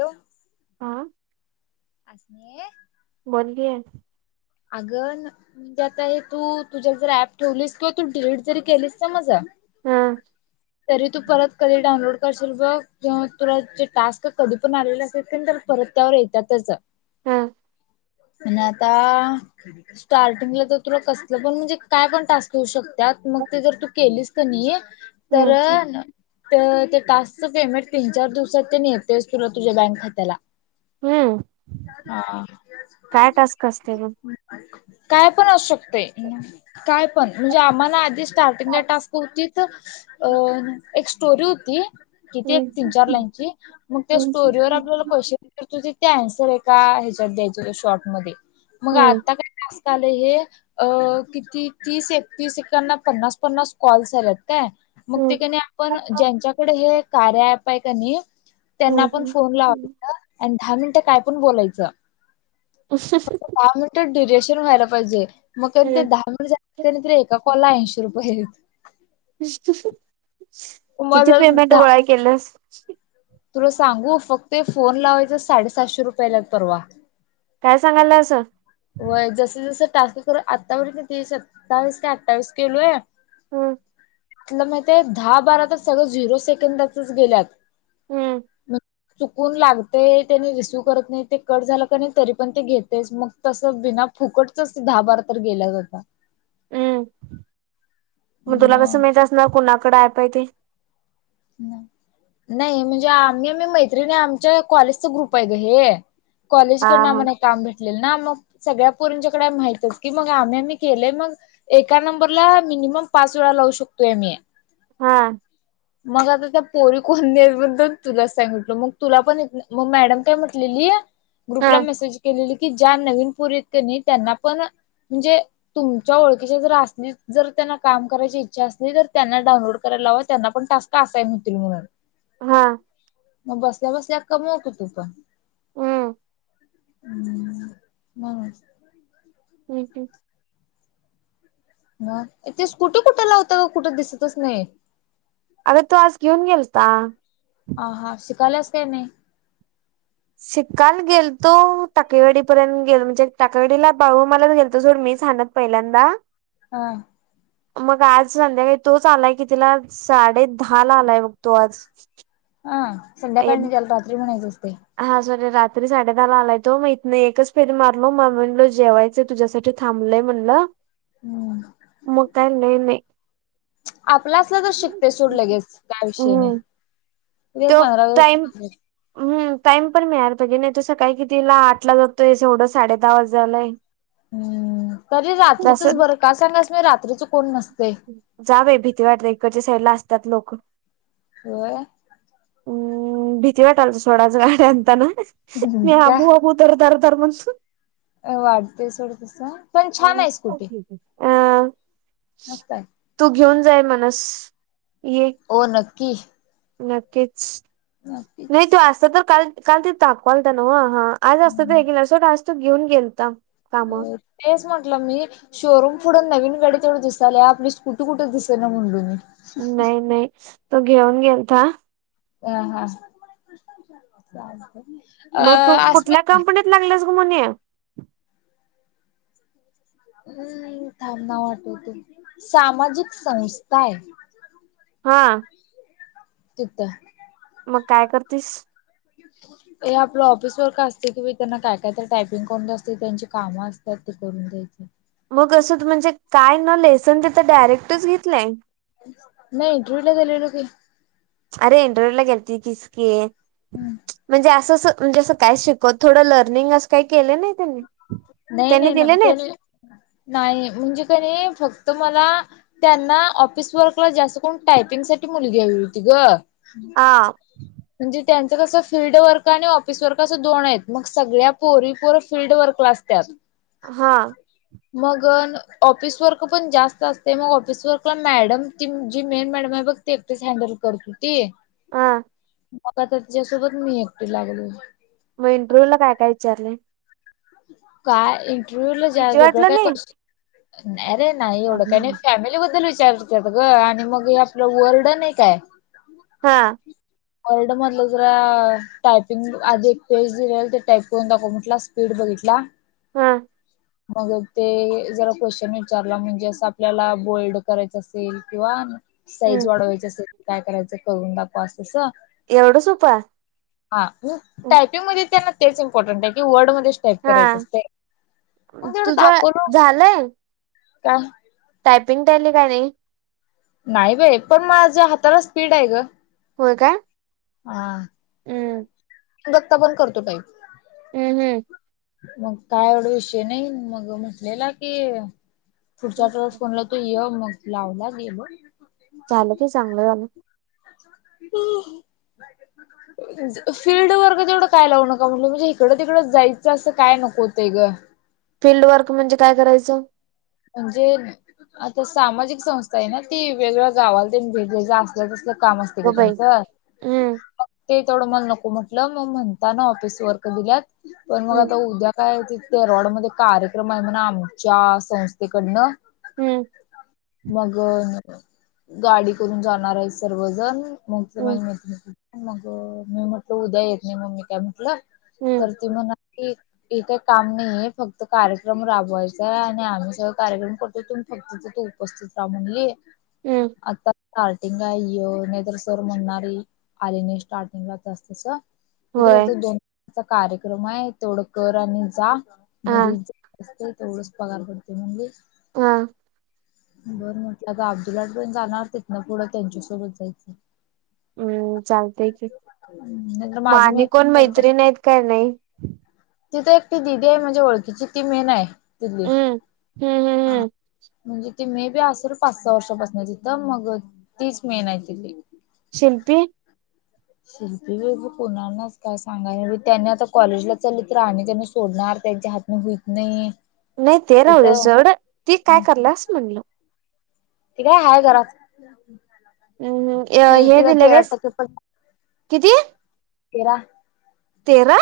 Hello, हा, [unintelligible] बोल की, अग न म्हणजे आता हे तू तुझ्या जर ऍप ठेवलीस किंवा तू डिलीट जरी केलीस ना माज हम, तरी तू परत कधी डाउनलोड करशील बघ किंवा तुला जे टास्क कधी पण आलेले असत्यात कणी तर परत त्यावर येतात तरच हम्, आणिआता स्टार्टिंगला तर तुला कसलं पण म्हणजे काय पण टास्क येऊ शकतो. त्यात मग त जर तू केलीस कनी तर हम्म न तर त्या टस्कच पेमेंट तीन चार दिवसात ते कणी येतयच तुला तुझ्या बँक खात्याला हम्म हा. काय टास्क असते ग काय पण असू शकतय, काय पण म्हणजे आम्हाना आधीच स्टार्टिंगला टास्क होतीत, अ एक स्टोरी होती. किती एक तीन-चार लाईनची, मग त्या स्टोरीवर आपल्याला क्वेशचन येत हुतीत ते अन्सर एका ह्याच्यात द्यायच, शॉर्ट मध्ये, मग आता काय तस कस आलंय हे, किती तीस-एकतीस एकेकांना पन्नास-पन्नास कॉल्स यालयात काय, मग ते कणी आपण ज्यांच्याकडे हे कार्य ॲप हाय की नई त्यांना आपण फोन लावयचा, आणि दहा मिनटं काय पण बोलायचं. [unintelligible] ते ड्युरेशन व्हायला पाहिजे, मग ते दहा मिनिटं बोलल की एका कला ऐंशी रुपये. व्हय. [unintelligible] मग किती जर पेमेंट धा गोळा केलंस. तुला सांगू, फक्त एक फोन लावायचं साडे साशे रुपये आल्यात परवा. काय सांगाल्यास? व्हय जस जसं टास्क कर आत्तापर्यंत ती सत्तावीस का अठ्ठावीस केलोय हम. तुला माहित हाय, दहा बारा तर सगळं झिरो सेकंदातच गेल्यात. हम्म. चुकून लागतय, त्याने रिसिव करत नाही ते कट झालं का नाही तरी पण ते घेतयच मग तस बिना फुकटच दहा बार तर गेल्यात आता हम्म, मग तुला कसं माहित असणार कुणाकडे ॲप आहे ते? नाही म्हणजे, आम्ही आम्ही मैत्रिणी आमच्या कॉलेजचा ग्रुप आहे ग हे. कॉलेज हा कडून आम्हाला हे काम भेट लेलं न मग सगळ्या पोरींच्याकडे हाय माहित आहेच की, मग आम्ही आम्ही केलेय मग एका नंबरला मी मिनिमम पाच वेळा लावू शकतोय मी. हा. मग आता त्या पोरी कोण नाहीत म्हणतान तुला सांगितलो, मग तुला पण एक मग मॅडम काय म्हटलेली ग्रुपला हा मेसेज केलेली की ज्या नवीन पोरी हाईत कणी त्यांना पण म्हणजे तुमच्या ओळखीच्या जर असलीत, जर त्यांना काम करायची इच्छा असली, तर त्यांना डाऊनलोड करायला लावा त्यांना पण टास्क असाईन होतील म्हणून हा. मग बसल्या बसल्या कमीव की तू पण. हम. हम्म, बर. हम्. हम. ह ते स्कुटी कुठे लावता ओ कुठं दिसतच नाही? अग तो आज घेऊन गेलता. हा. हा शिकाल्यास काय नाही? शिक काल गेल तो टाकळेवाडीपर्यंत गेलो म्हणजे, टाकळेवाडीला बाळू मामालाच गेलतो सोड मी. हाणत पहिल्यांदा हा. मग आज संध्याकाळी तोच आलाय कितीला साडे दहाला आलाय बघ मग तो आज ह संध्याकाळी नाही. त्याला रात्री म्हणायचं असते हा साॅरी रात तरी साडे दहाला आलाय तो, मग इथन एकच फेरी मारलो, मग म्हणलो जेवायच तुझ्यासाठी थांबलंय म्हणलं हम्म मग काय लै नई आपला असला तर शिकतय सोड लगेच काय विषय नाही. एक त्यो पंधरा दिवस टाईम टाइम पण मिळायला पाहिजे नाही, तो सकाळी कितीला आठला जातोय ऐवढं साडे दहा वाजालाय हम्. तरी रात्रीचच बरं काय सांगायच रात्रीच कोण नसतय. त्यात लोक होय. हम्म भीती वाटालती आज सोड गाडी हाणताना मी आबूआबू धर धर सर्वांच अ वाटतेय सोडं तस. पण छान आहे स्कुटी अ मस्त आहे तू घेऊन जाय म्हणस ये हो नक्की. नक्कीच नाही नक्कीच तू असता तर काल काल ते दाखवालता न्हव ह आज असतं ते रेग्युलर सोड आज तो घेऊन गेलता. कामा अ तेच म्हंटलं मी शोरूम पुुढून नवीन डे तेवढं दिसाल्या आपली स्कुटी कुठे दि सेना म्हटलो मी नाही नाही तो घेऊन गेलता अह हा. मग अ तू कुठल्या आसमा कंपनीत लागल्यास ग मने हम्म थांब ना आठवते सामाजिक संस्था आहे. हा. तिथ. मग काय करतीस. [inaudible] ते आपलं ऑफिस वर्क असते कि त्यांना काय काय तरी टायपिंग करून असते त्यांची कामं असतात ते करून द्यायचे मग असंच म्हणजे काय न लेसन ते डायरेक्टच घेतलाय. नाही इंटरव्ह्यूला [unintelligible] अरे इंटरव्ह्यू ला गेलती किसके म्हणजे असंस म्हणजे असं काय शिकत थोडं लर्निंग असं काही केलं नाही त्यांनी नाही त्यांनी नाही नाही दिले ते नाहीत नाही नाही म्हणजे कनी नाही फक्त मला त्यांना ऑफिस वर्कला जास्त कोण टायपिंग साठी मुलगी हवी होती ग. हा. म्हणजे त्यांचं कसं फिल्ड वर्क आणि ऑफिस वर्क असं दोन आहेत मग सगळ्या पोरी पोर फील्ड वर्क ला असत्यात. हा मग ऑफिस वर्क पण जास्त असते मग ऑफिस वर्कला मॅडम ती जी मेन मॅडम बघ ते एकटच हँडल करत होती. हा. मग आता तिच्यासोबत मी एकटी लागलोय. मग इंटरव्ह्यू ला काय काय विचारलंय. काय इंटरव्ह्यू ला जा भीती बगर वाटलं काय नाही कष्ट अरे नाही एवढं काही नाही फॅमिली बद्दल विचारतात ग आणि मग आपलं वर्ड नाही काय. हा. वर्ल्ड मधलं जरा टायपिंग आधी एक पेज दिले ते टाईप करून दाखवू म्हटलं फिल्ड बघितला. हम्म. मग ते जरा क्वेश्चन विचारला म्हणजे असं आपल्याला बोल्ड करायचं असेल किंवा साईज हम् वाढवायची असेल क काय करायचं करून दाखवा अस. अस एवढं सोप टायपिंग म त्यांना तेच इम्पॉर्ट आहे क वर्डमध्ये टाईप हा करायच असते मग तेवढ तुझ दाखवलं झालंय का. टायपिंग टेली का नाही नाही बाई पण माझ्या हाताला स्पीड आहे ग. होय काय. हा हम्म गत्ता पण करतो काही हम्म हम्म. मग काय एवढा विषय नाही मग म्हटलेला की पुढच्या आठेस फोनला तू ये मग लावला गेल. चाल ते चांगलं. [unintelligible] फीलल्ड वर्ग तेवढं काय लावू नका म्हटलं म्हणजे इकडं तिकडं जायचं असं काय नको ते ग. फिल्ड वर्क म्हणजे काय करायचं. म्हणजे आता सामाजिक संस्था आहे ना ती वेगवेगळ्या गावाला भेट असल्या. काम असते का ग बाई त्यांचं हम्म ते तेवढं मला नको म्हटलं मग म्हणता ना ऑफिस वर्क दिल्यात पण मग हम्म आता उद्या काय? तेरोवडमध्येध्ये कार्यक्रम आहे म्हणा आम च्या संस्थेकडनं हम्म. मग गाडी करून जाणार आहे सर्वजण मग तर हम्म माझी मैत्रि मग मी म्हटल उद्या येत नाही मग ममी काय म्हटलं. हम्म तर त म्हना हे काही काम नाहीे फक्त कार्यक्रम राबवायचा आहे आणि आम्ही स कार्यक्रम करतो त फक्त तू उपस्थित रा म्हून ये हम्म आता स्टार्टिंगला नद्रसर म्हणणारी आलीने स्टार्टिंगलाच असतस. तिथे होय फक्त दोनचा कार्यक्रम आहे तेवढकर आणि जा. हा घरीच असते तेवढंच पगार पडते म्हणजे हा. बरं म्हट आता अब्दुलाट पण जाणार ते ना पुढं त्यांच्यासोबत जायचं. हम्म चालते की नाहीतर मा माझं आम्ही मी आणि एकटीच कोण मैत्रिण आहेत काय नाही. तिथ एकटी दिदी आहे माझ्या ओळखीची ती मेन आहे तिथली. हम्म हम्म हम्म हम्म म्हणजे ती मे बी असल पाच सहा वर्षापासून तिथं मग तीच मेन आहेत तिथ. शिल्पी शिल्पी कोणा नाच काय सांगायला त्यांनी आता कॉलेजला चलत राह आणि त्यांना सोडणार. त्याच्या हात म घुईत नाही. नाही ते राह दे कुठं जड ती काय करल अस म्हणल. त काय हाय घराच. हम्म हे दिले कास किती? येरा. तेरा.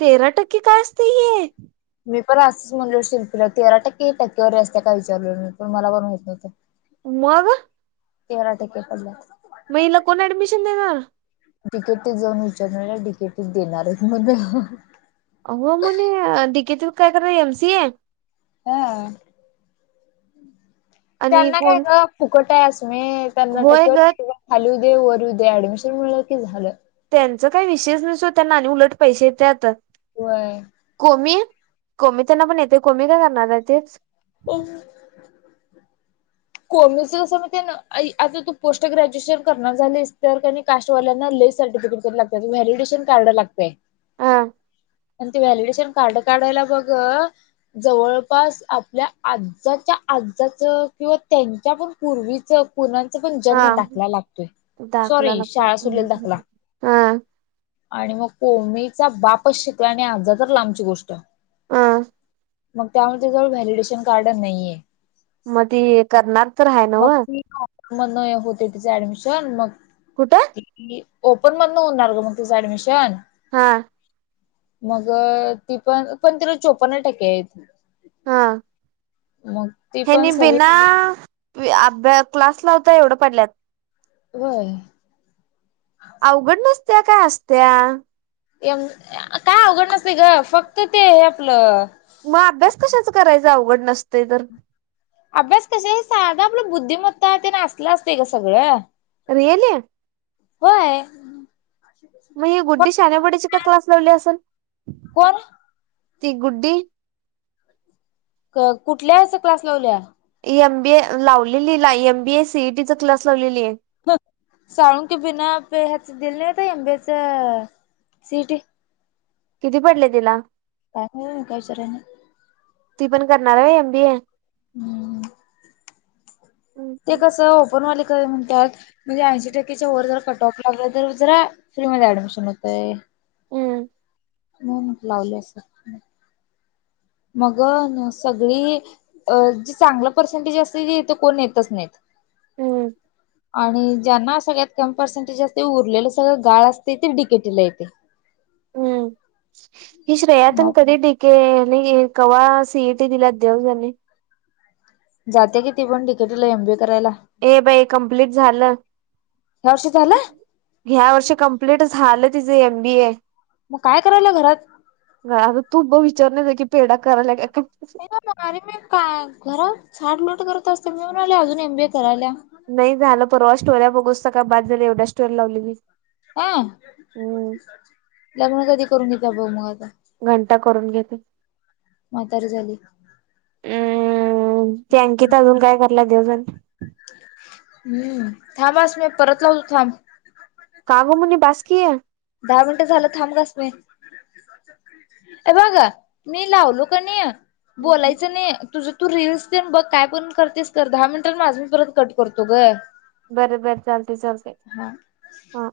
तेरा टक्के काय असतय हे. मी पण असंच म्हणलो शिल्पीला तेरा टक्के येता टक्केवारी असतते काय विचारलं मी पण मला पण माहित नवतं. मग तेरा टक्के पडल्यात. मग हिला कोण ऍडमिशन देणार. तिकेटत जाऊन विचार नाही तिकेटीत देणारच म्हण. हो म्हणे डके त काय कर एम सिए हा. आणि त्यांना काय कोण का फुकट आहे असु मी त्यांना होय ग टक्केवरी खा. वरू दे ऍडमिशन म्हलं की झालं. त्यांच काही विषयष नसो त्यांना आणि उलट पैसे येतत होय. कोमी कोमी त्यांना पण येते कोमी काय करणार आहे तेच [inaudible] कोमी आता [unintelligible] तू पोस्ट ग्रॅज्युएशन करणार झालीस तरर आणि कास्वाल्यांना हे सर्टिफिकेट तरी लागतय वैल्यूएशन कार्ड लागतय हा ते वैल्यूएशन कार्ड कार्ड काढायला बघ जवळपास आपल्या आजाच्या आजजाचं किंवा त्यांच्या पण पूर्वीचं कणा पण जन्म हा दाखला लागतोय दाखला सॉरी लागतो शाळा सुडलेल दाखला हा आणि मग कोमीचा बापच शिकला नाही आजा तर लांबची गोष्ट हा मग त्यामुळे तेच्याकडे जवळ व्हॅलिडेशन कार्ड नाहीये मध्ये करणार तर आहे ना व मग ती म होते तिच ऍडमिशन मग कुठं ती ओपन मधन होणार ग मग तुझं ऍडमिशन हा मग ती पण पण ती रोज चोपन्न टक्के आहेत हा मग ती पण हेनी सगळी बीना अभ्या क्लास ला होता एवढं पडल्यात व्हय अवघड नसत्या काय असत्या काय अवघड नसते ग फक्त ते आहे आपलं मग अभ्यास कशाच करायचा अवघड नसते तर अभ्यास कश साधा आपलं बुद्धिमत्ता ते नाचलं असते का सगळं रियल ये हो आहे मग हे गुद्धी शाण्यावाडीचे का क्लास लावली असेल कोण ती गुड्डी कुठल्या यास क्लास लावल्या एम बी ए लावलेली एम बीए ला सीईटी चा क्लास लावलेली आहे साळुंकी के बिना पे ह दिल नाहीता अंबेच सिटी किती पडले तिला का कायचरा ना ती पण करणार आहे एमबी ए हम्म हम्म ते हम्म कसं ओपनवाले म्हणतात म्हणजे ऐंशी टक्केच्या वर जर काटावर पास तर जरा फ्री मध्ये ऍडमिशन होतय हम्म हो मग लावले असं मग सगळे अ चांगलं पर्सेंटेज असते ती ते कोण येतच नाही हम्म आणि ज्यांना सगळ्यात कम पर्सेंटेज असते उरलेलं सगळं गाळ असते ते डिकेटीला येत हम्म हि श्रेयातन मग कधी ठीके कवाळा सीएटी दिलात देवजने जात की ती पण टिकेट ला एमबीए हे बाई कमप्लीट झालं वर्षी झालं ह्या वर्षी कंप्लट झालं तिच एमबी ए मग काय करायला घरात? ग तुब विचारने दे क पेडा करालाक नाही अरे मी का घर झाड लोट करत असते मी म्हणाले अजून एम बी ए करायला नाही झालं परवा स्टोरला बघूचता का बाद झाला एवढ्या स्टोर लावलेली हा हम्म लग्न कधी करून घेत बघ मग आता घंटा करून घेते म्हातारी झाली हम्म ते अँकित अजून काय कला दिवजन हम्म थांबांस मी परत लावतो थांब का ग म्हणे बास की दहा मिनटं झालं थांब ग अस्मि अ बघ मी लावलो कनी बोलायचं नई तुझ तू रीलल्स तेन बघ काय पण करतेस कर दहा मिनिटांनी माझं मी परत कट करतो ग बर बर चालतय चालतय हा हा